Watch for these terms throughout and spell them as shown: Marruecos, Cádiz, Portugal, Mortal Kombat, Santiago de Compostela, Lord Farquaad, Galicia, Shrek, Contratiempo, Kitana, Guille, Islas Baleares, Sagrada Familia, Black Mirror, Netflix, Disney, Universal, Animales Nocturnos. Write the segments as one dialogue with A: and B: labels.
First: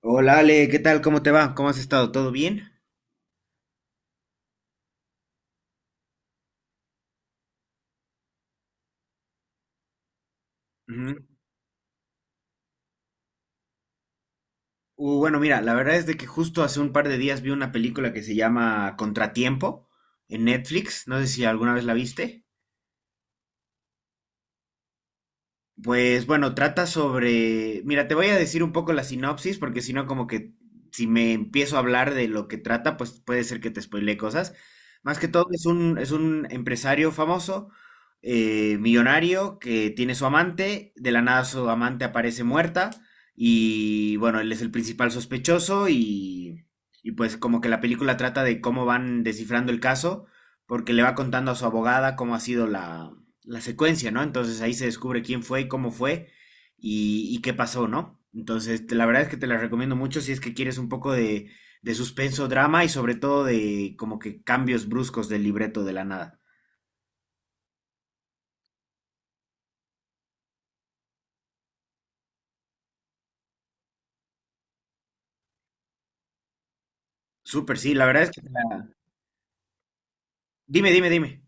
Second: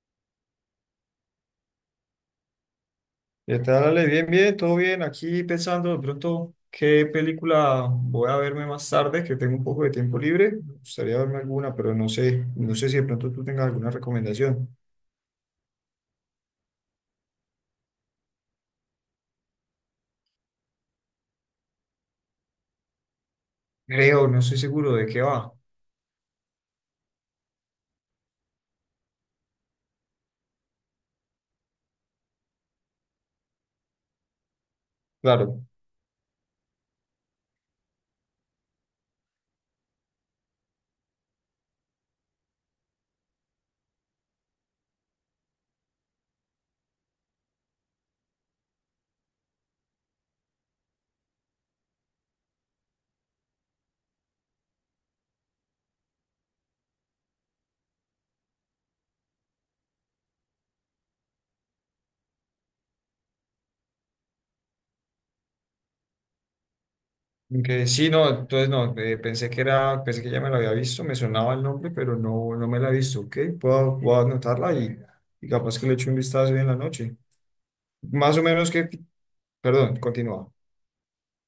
A: Hola Ale, ¿qué tal? ¿Cómo te va? ¿Cómo has estado? ¿Todo bien?
B: ¿Qué tal, Ale? Bien, bien, todo bien. Aquí pensando de pronto qué película voy a verme más tarde, que tengo un poco de tiempo libre. Me
A: Ujú.
B: gustaría verme alguna, pero no sé si de pronto tú tengas alguna recomendación.
A: Bueno, mira, la verdad es de que justo hace un par de días vi una película que se llama Contratiempo en Netflix. No sé si alguna vez la viste.
B: Creo, no estoy seguro de qué va.
A: Pues bueno, trata sobre... Mira, te voy a decir un poco la sinopsis, porque si no, como que si me empiezo a hablar de lo que trata, pues puede ser que te spoilee cosas. Más que todo,
B: Claro.
A: es un empresario famoso, millonario, que tiene su amante, de la nada su amante aparece muerta, y bueno, él es el principal sospechoso, y pues como que la película trata de cómo van descifrando el caso, porque le va contando a su abogada cómo ha sido la secuencia, ¿no? Entonces ahí se descubre quién fue y cómo fue y qué pasó, ¿no? Entonces, la verdad es que te la recomiendo mucho si es que quieres un poco de suspenso, drama y sobre todo de como que cambios bruscos del libreto de la nada.
B: Que sí, no, entonces no, pensé que ya me la había visto, me sonaba el nombre, pero no, no me la he visto, ¿ok? Puedo anotarla y capaz que le echo un vistazo hoy en la noche.
A: Súper, sí, la verdad es
B: Más
A: que...
B: o menos que, perdón, continúa.
A: Dime, dime, dime.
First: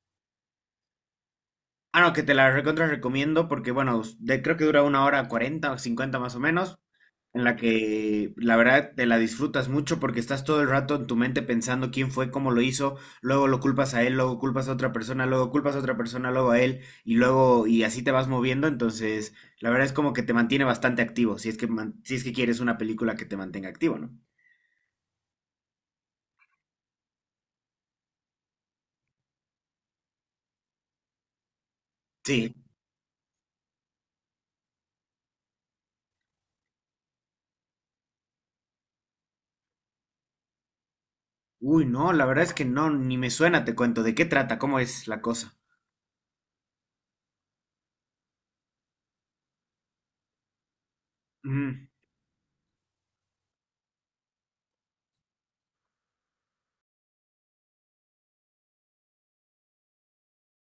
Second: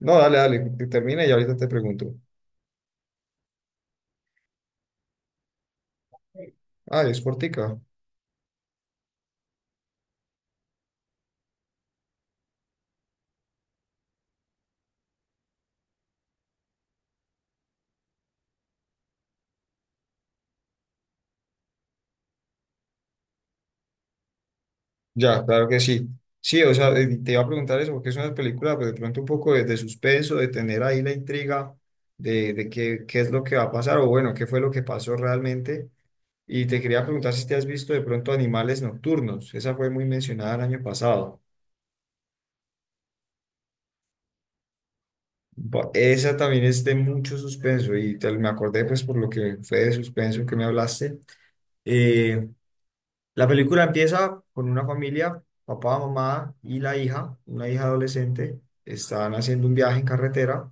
B: No, dale, dale, termina y ahorita te
A: Ah, no,
B: pregunto.
A: que te la recontra recomiendo porque, bueno, creo que dura una hora 40 o 50 más o menos,
B: Ah, es
A: en la
B: cortica.
A: que la verdad te la disfrutas mucho porque estás todo el rato en tu mente pensando quién fue, cómo lo hizo, luego lo culpas a él, luego culpas a otra persona, luego culpas a otra persona, luego a él y luego y así te vas moviendo, entonces la verdad es como que te mantiene bastante activo, si es que quieres una película que te mantenga activo, ¿no?
B: Ya, claro que sí. Sí, o sea, te iba a preguntar eso, porque es una película, pero de pronto un poco de, suspenso, de tener ahí la intriga
A: Sí.
B: de, qué es lo que va a pasar, o bueno, qué fue lo que pasó realmente. Y te quería preguntar si te has visto de pronto Animales Nocturnos. Esa fue muy mencionada el año pasado.
A: Uy, no, la verdad es que no, ni me suena, te cuento, ¿de qué trata? ¿Cómo es la cosa?
B: Esa también es de mucho suspenso, y me acordé pues por lo que fue de suspenso que me hablaste.
A: Mm,
B: Eh, La película empieza con una familia, papá, mamá y la hija, una hija adolescente, están haciendo un viaje en carretera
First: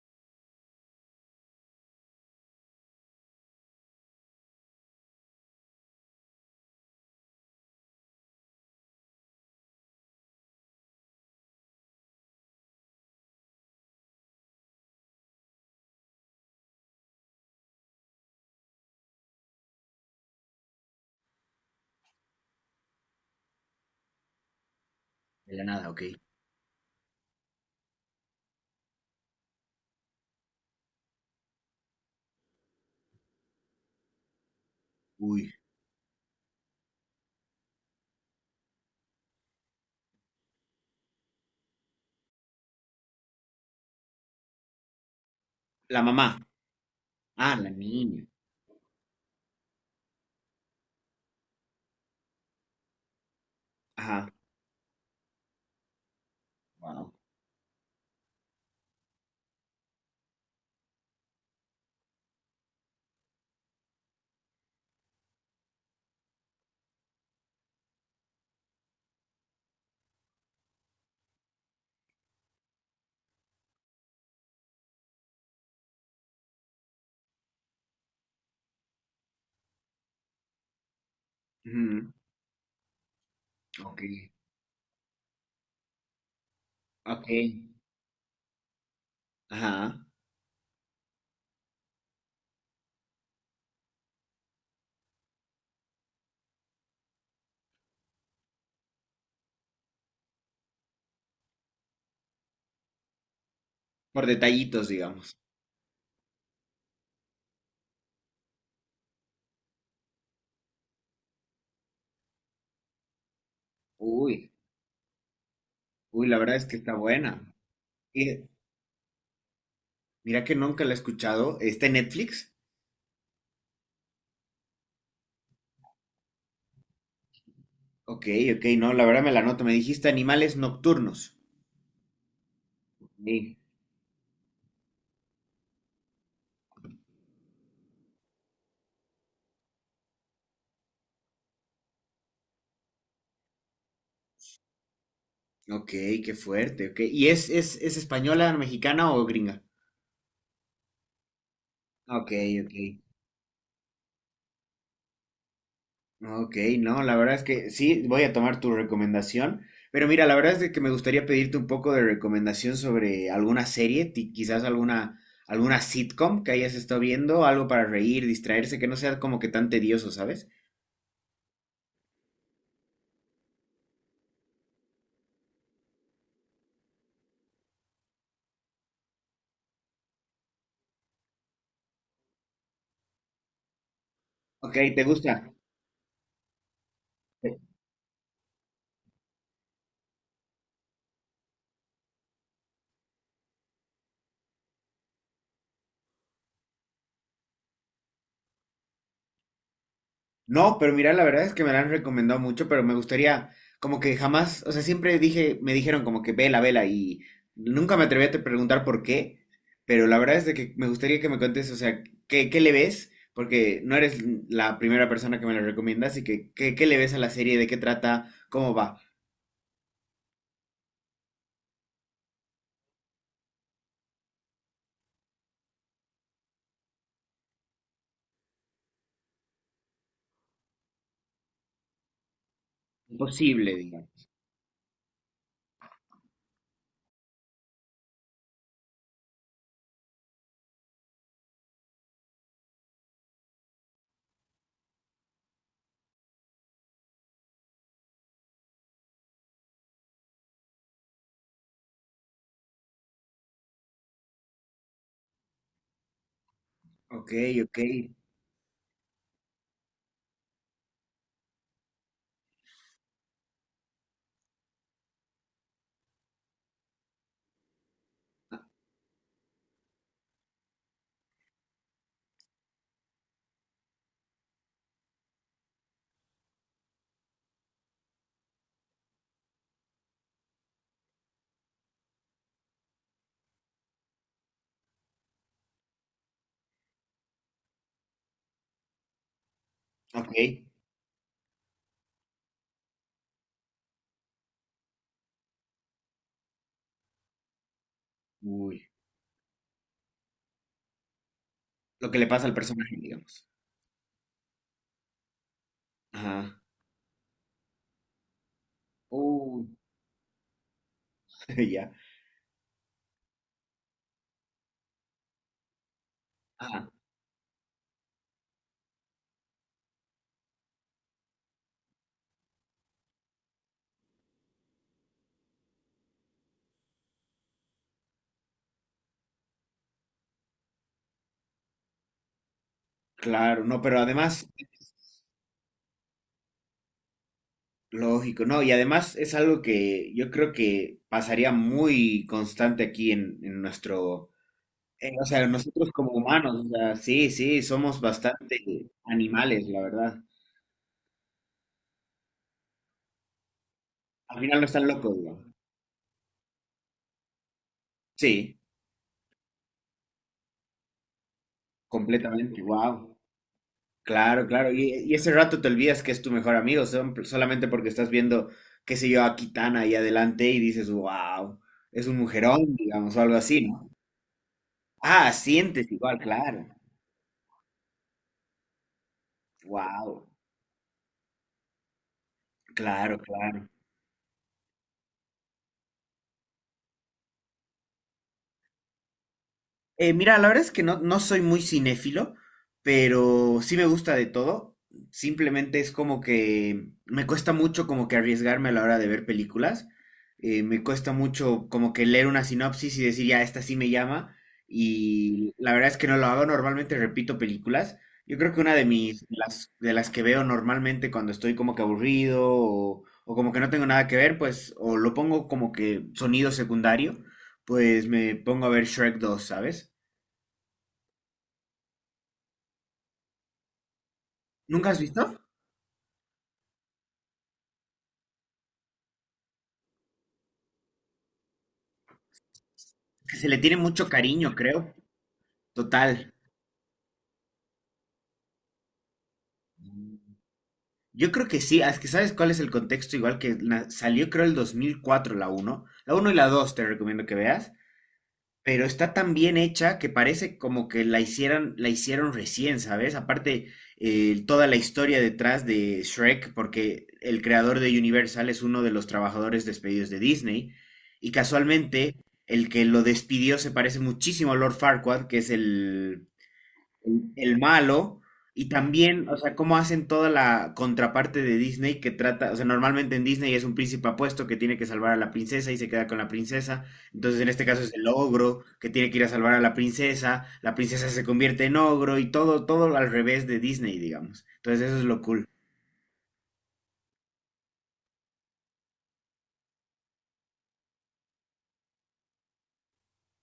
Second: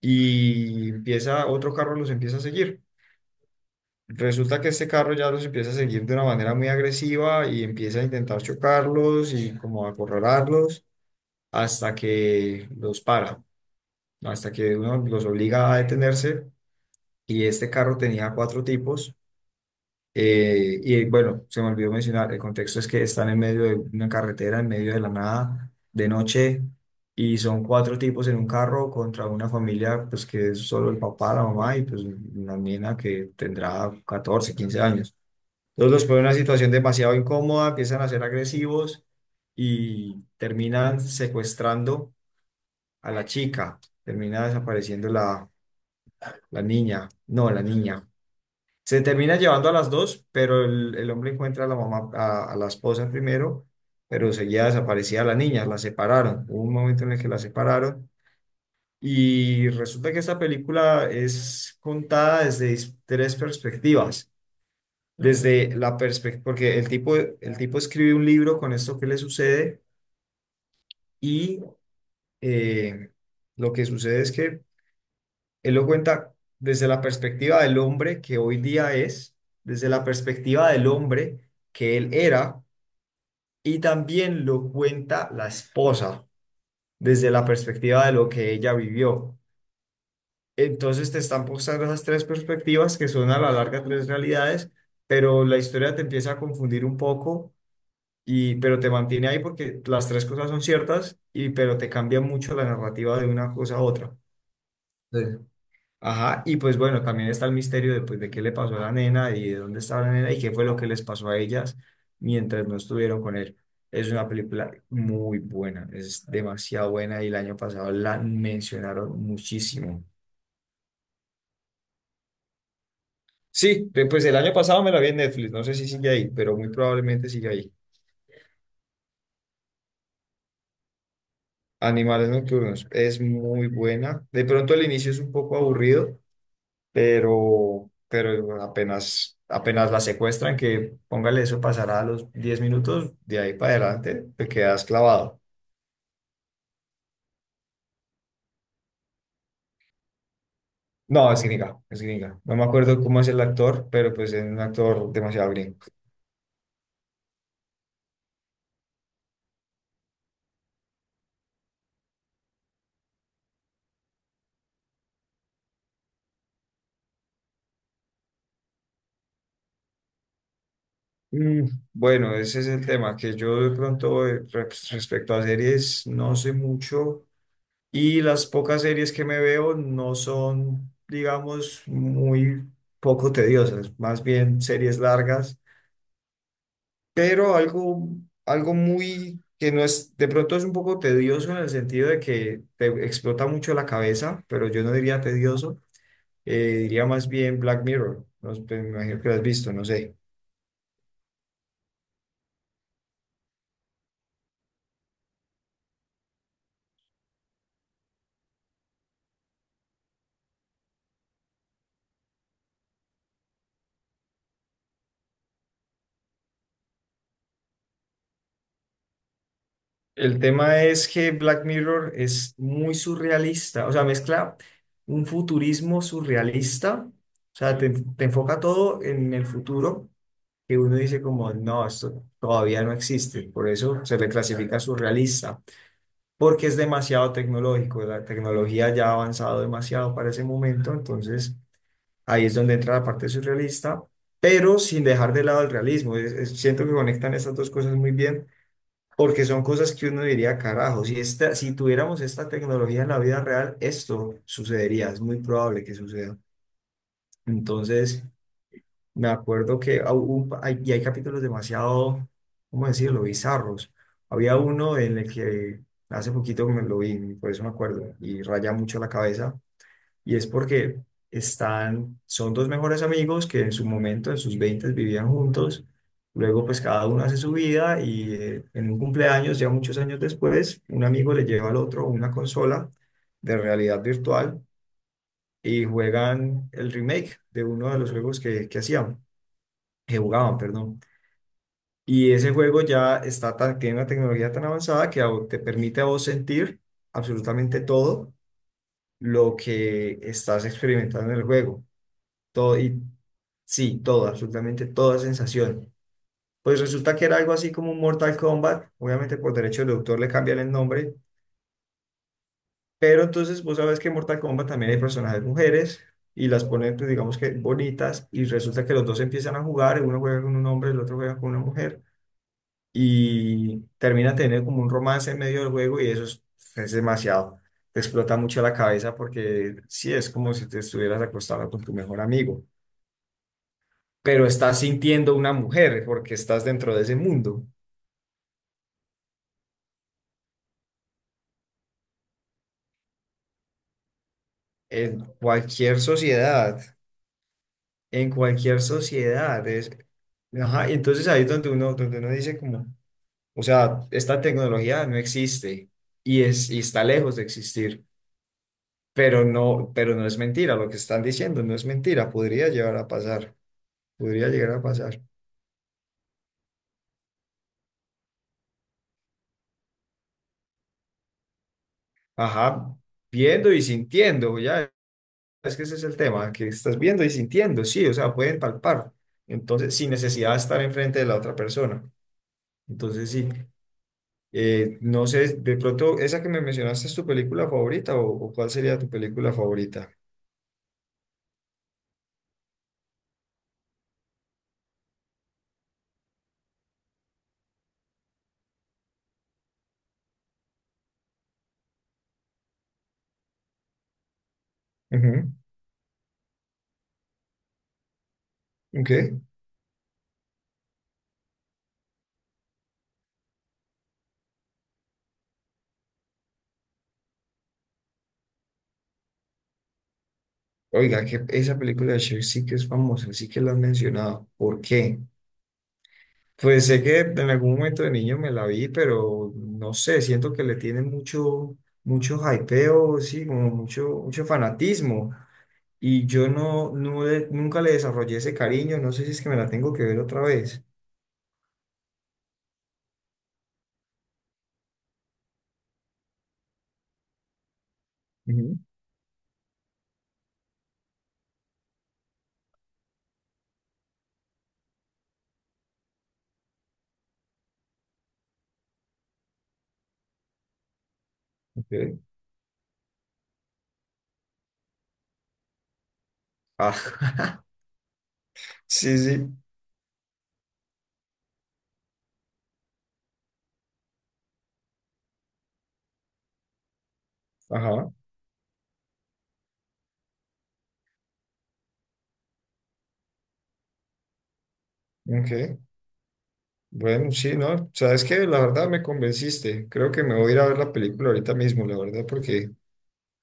B: y empieza otro carro los empieza a seguir. Resulta que este carro ya los empieza a seguir de una manera muy agresiva y empieza a intentar chocarlos y como a acorralarlos hasta que los para, hasta que uno los obliga a detenerse. Y este carro tenía cuatro tipos. Y bueno, se me olvidó mencionar, el contexto es que están en medio de una carretera, en medio de la
A: de la
B: nada,
A: nada, ok.
B: de noche, y son cuatro tipos en un carro contra una familia, pues que es solo el papá, la mamá y pues una nena que tendrá 14 15 años.
A: Uy.
B: Entonces los ponen en una situación demasiado incómoda, empiezan a ser agresivos y terminan secuestrando a la chica, termina desapareciendo
A: La mamá.
B: la niña, no,
A: Ah,
B: la
A: la
B: niña.
A: niña.
B: Se termina llevando a las dos, pero el hombre encuentra a la mamá, a la esposa primero,
A: Ajá.
B: pero seguía desaparecía la niña, la separaron. Hubo un momento
A: Wow.
B: en el que la separaron y resulta que esta película es contada desde tres perspectivas. Desde la perspectiva, porque el tipo escribe un libro con esto que le sucede y eh, lo que sucede es que él lo cuenta desde la perspectiva del hombre que hoy día es, desde la perspectiva del hombre que él
A: Mm,
B: era, y
A: ok.
B: también lo cuenta la esposa
A: Ok.
B: desde la perspectiva de lo que ella vivió.
A: Ajá,
B: Entonces te están mostrando esas tres perspectivas que son a la larga tres realidades, pero la historia te empieza a confundir un poco y pero te mantiene ahí porque las tres cosas son ciertas y pero te cambia mucho la narrativa de una cosa a otra.
A: por detallitos,
B: Sí.
A: digamos.
B: Ajá, y pues bueno, también está el misterio de, pues, de qué le pasó a la nena y de dónde estaba la nena y qué fue lo que les pasó a ellas mientras no estuvieron con él. Es una
A: Uy,
B: película muy buena, es
A: uy, la verdad es que
B: demasiado
A: está
B: buena y el
A: buena.
B: año pasado la
A: Y
B: mencionaron muchísimo.
A: mira que nunca la he escuchado. ¿Está en Netflix?
B: Sí, pues el año pasado me la vi en Netflix, no sé si sigue ahí, pero muy probablemente sigue ahí.
A: Ok, ok, no, la verdad me la noto. Me dijiste animales nocturnos.
B: Animales Nocturnos es
A: Sí.
B: muy buena. De pronto el inicio es un poco aburrido, pero apenas, apenas la secuestran, que póngale eso, pasará a los 10 minutos, de ahí para adelante te quedas clavado.
A: Ok, qué fuerte, ok. ¿Y es española, mexicana o gringa?
B: No, es gringa, es
A: Ok,
B: gringa. No me
A: ok.
B: acuerdo cómo es el actor, pero pues es un actor demasiado gringo.
A: Ok, no, la verdad es que sí, voy a tomar tu recomendación, pero mira, la verdad es de que me gustaría pedirte un poco de recomendación sobre alguna serie, quizás alguna sitcom que hayas estado viendo, algo para reír, distraerse, que no sea como que tan tedioso, ¿sabes?
B: Mm, bueno, ese es el tema, que yo de pronto respecto a series no sé mucho y las pocas series que me veo no son, digamos, muy poco tediosas, más bien
A: Ok,
B: series
A: ¿te gusta?
B: largas pero algo, muy que no es, de pronto es un poco tedioso en el sentido de que te explota mucho la cabeza, pero yo no diría tedioso, diría más bien Black Mirror. No, sé, me imagino que lo has visto, no sé.
A: No, pero mira, la verdad es que me la han recomendado mucho, pero me gustaría, como que jamás, o sea, siempre dije, me dijeron como que vela, vela, y nunca me atreví a te preguntar por qué, pero la verdad es de que me gustaría que me cuentes, o sea, ¿qué, qué le ves? Porque no eres la primera persona que me la recomienda, así que, ¿qué, qué le ves a la serie? ¿De qué trata? ¿Cómo va?
B: El tema es que Black Mirror es muy surrealista, o sea, mezcla un futurismo surrealista, o sea, te, enfoca todo en el futuro, que uno dice como, no, esto todavía no existe, por
A: Imposible,
B: eso se
A: digamos.
B: le clasifica surrealista porque es demasiado tecnológico, la tecnología ya ha avanzado demasiado para ese momento, entonces ahí es donde entra la parte surrealista, pero sin dejar de lado el realismo. Siento que conectan estas dos cosas muy bien, porque son cosas que uno diría, carajo, si tuviéramos esta tecnología en la vida real, esto sucedería, es muy probable que suceda.
A: Ok, ok,
B: Entonces, me acuerdo que hay capítulos demasiado, ¿cómo decirlo?, bizarros. Había uno en el que hace poquito me lo vi, por eso me acuerdo, y raya mucho la cabeza, y es porque están, son dos mejores amigos que en su momento, en sus veintes vivían juntos, luego pues cada uno hace su vida y en un cumpleaños, ya muchos años después, un amigo le lleva al otro una consola de realidad virtual y juegan el remake de uno de los juegos que hacían que
A: ok.
B: jugaban, perdón. Y ese juego ya está tan, tiene una tecnología tan avanzada que te permite a vos sentir absolutamente todo
A: Uy,
B: lo que estás experimentando en el juego.
A: lo que le pasa al
B: Todo,
A: personaje,
B: y
A: digamos.
B: sí, todo, absolutamente toda sensación.
A: Ajá.
B: Pues resulta que era algo así como un Mortal Kombat. Obviamente por
A: Uy,
B: derecho de autor le cambian el nombre.
A: ya.
B: Pero entonces vos sabes que en Mortal Kombat también hay personajes mujeres y las
A: Ajá.
B: ponen, pues, digamos que bonitas. Y resulta que los dos empiezan a jugar. Uno juega con un hombre, el otro juega con una mujer y termina teniendo como un romance en medio del juego y eso es demasiado. Te explota mucho la cabeza porque sí, es como si te estuvieras acostado con tu mejor amigo,
A: Claro, no, pero además.
B: pero estás sintiendo una mujer porque estás dentro de ese mundo.
A: Lógico, no, y además es algo que yo creo que pasaría muy constante aquí en nuestro,
B: En
A: o sea, nosotros
B: cualquier
A: como humanos, o
B: sociedad,
A: sea, sí, sí, somos
B: en cualquier
A: bastante animales,
B: sociedad
A: la
B: es...
A: verdad.
B: Ajá, y entonces ahí es donde uno dice como, o sea, esta
A: Al final no están
B: tecnología
A: locos,
B: no
A: ¿no?
B: existe y, es, y está lejos de existir.
A: Sí,
B: Pero no es mentira, lo que están diciendo no es mentira,
A: completamente,
B: podría llegar a
A: wow.
B: pasar,
A: Claro,
B: podría llegar
A: claro,
B: a
A: y
B: pasar.
A: ese rato te olvidas que es tu mejor amigo, solamente porque estás viendo, qué sé yo, a Kitana ahí adelante y dices, wow, es un mujerón,
B: Ajá,
A: digamos, o algo así,
B: viendo y
A: ¿no?
B: sintiendo, ya,
A: Ah,
B: es que
A: sientes
B: ese es el
A: igual,
B: tema,
A: claro,
B: que estás viendo y sintiendo, sí, o sea, pueden palpar, entonces, sin
A: wow,
B: necesidad de estar enfrente de la otra persona.
A: claro,
B: Entonces, sí,
A: claro.
B: no sé, de pronto, ¿esa que me mencionaste es tu película favorita o, cuál sería tu película favorita?
A: Mira, la verdad es que no, no soy muy cinéfilo, pero sí me gusta de todo. Simplemente es como que me cuesta mucho como que arriesgarme a la hora de ver películas. Me cuesta mucho como que leer una sinopsis y decir, ya, esta sí me llama.
B: Ujú,
A: Y la verdad es que no lo hago. Normalmente repito películas. Yo creo que una de mis, de
B: ok.
A: las, de las que veo normalmente cuando estoy como que aburrido o como que no tengo nada que ver, pues, o lo pongo como que sonido secundario, pues me pongo a ver Shrek 2, ¿sabes?
B: Oiga, que esa película de Cher sí que es famosa, sí que la han mencionado. ¿Por
A: ¿Nunca has
B: qué?
A: visto?
B: Pues sé que en algún momento de niño me la vi, pero no sé, siento que le tiene mucho, mucho hypeo,
A: Que
B: sí,
A: se le
B: como
A: tiene mucho
B: mucho, mucho
A: cariño, creo.
B: fanatismo. Y
A: Total.
B: yo no, nunca le desarrollé ese cariño, no sé si es que me la tengo que ver otra vez.
A: Yo creo que sí, es que sabes cuál es el contexto, igual que na- salió creo el 2004 la uno y la 2 te recomiendo que veas,
B: Ujú,
A: pero está tan bien hecha que parece como que la hicieran, la hicieron recién, ¿sabes? Aparte, toda la historia detrás de Shrek, porque el creador de Universal es uno de los trabajadores despedidos de Disney, y casualmente
B: ok.
A: el que lo despidió se parece muchísimo a Lord Farquaad, que es el, el,
B: Ah,
A: el malo, y
B: sí,
A: también, o
B: sí,
A: sea, cómo hacen toda la contraparte de Disney que trata, o sea, normalmente en Disney es un príncipe apuesto que tiene que salvar a la princesa y se queda con la princesa, entonces en este caso es el
B: ajá,
A: ogro que tiene que ir a salvar a la princesa se convierte en ogro y todo, todo al revés de Disney, digamos. Entonces eso es lo cool.
B: ok. Bueno, sí, no, sabes que la verdad me convenciste. Creo que me voy a ir a ver la película ahorita mismo, la verdad, porque,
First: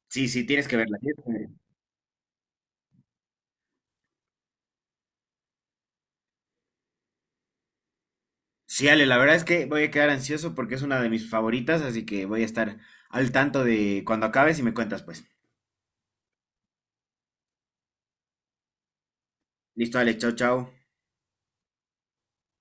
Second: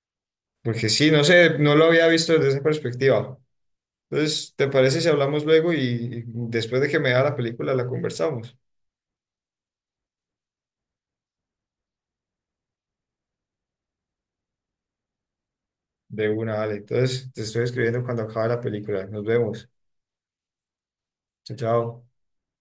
A: Sí, sí, tienes que
B: porque
A: verla.
B: sí,
A: Tienes
B: no
A: que verla.
B: sé, no lo había visto desde esa perspectiva. Entonces, ¿te parece si hablamos luego y después de que me vea la película la conversamos?
A: Sí, Ale, la verdad es que voy a quedar ansioso porque es una de mis favoritas, así que voy a estar al tanto de cuando acabes y me cuentas, pues.
B: De una, vale. Entonces, te estoy escribiendo cuando acabe la película. Nos vemos.
A: Listo, Ale, chao, chao.
B: Chao, chao.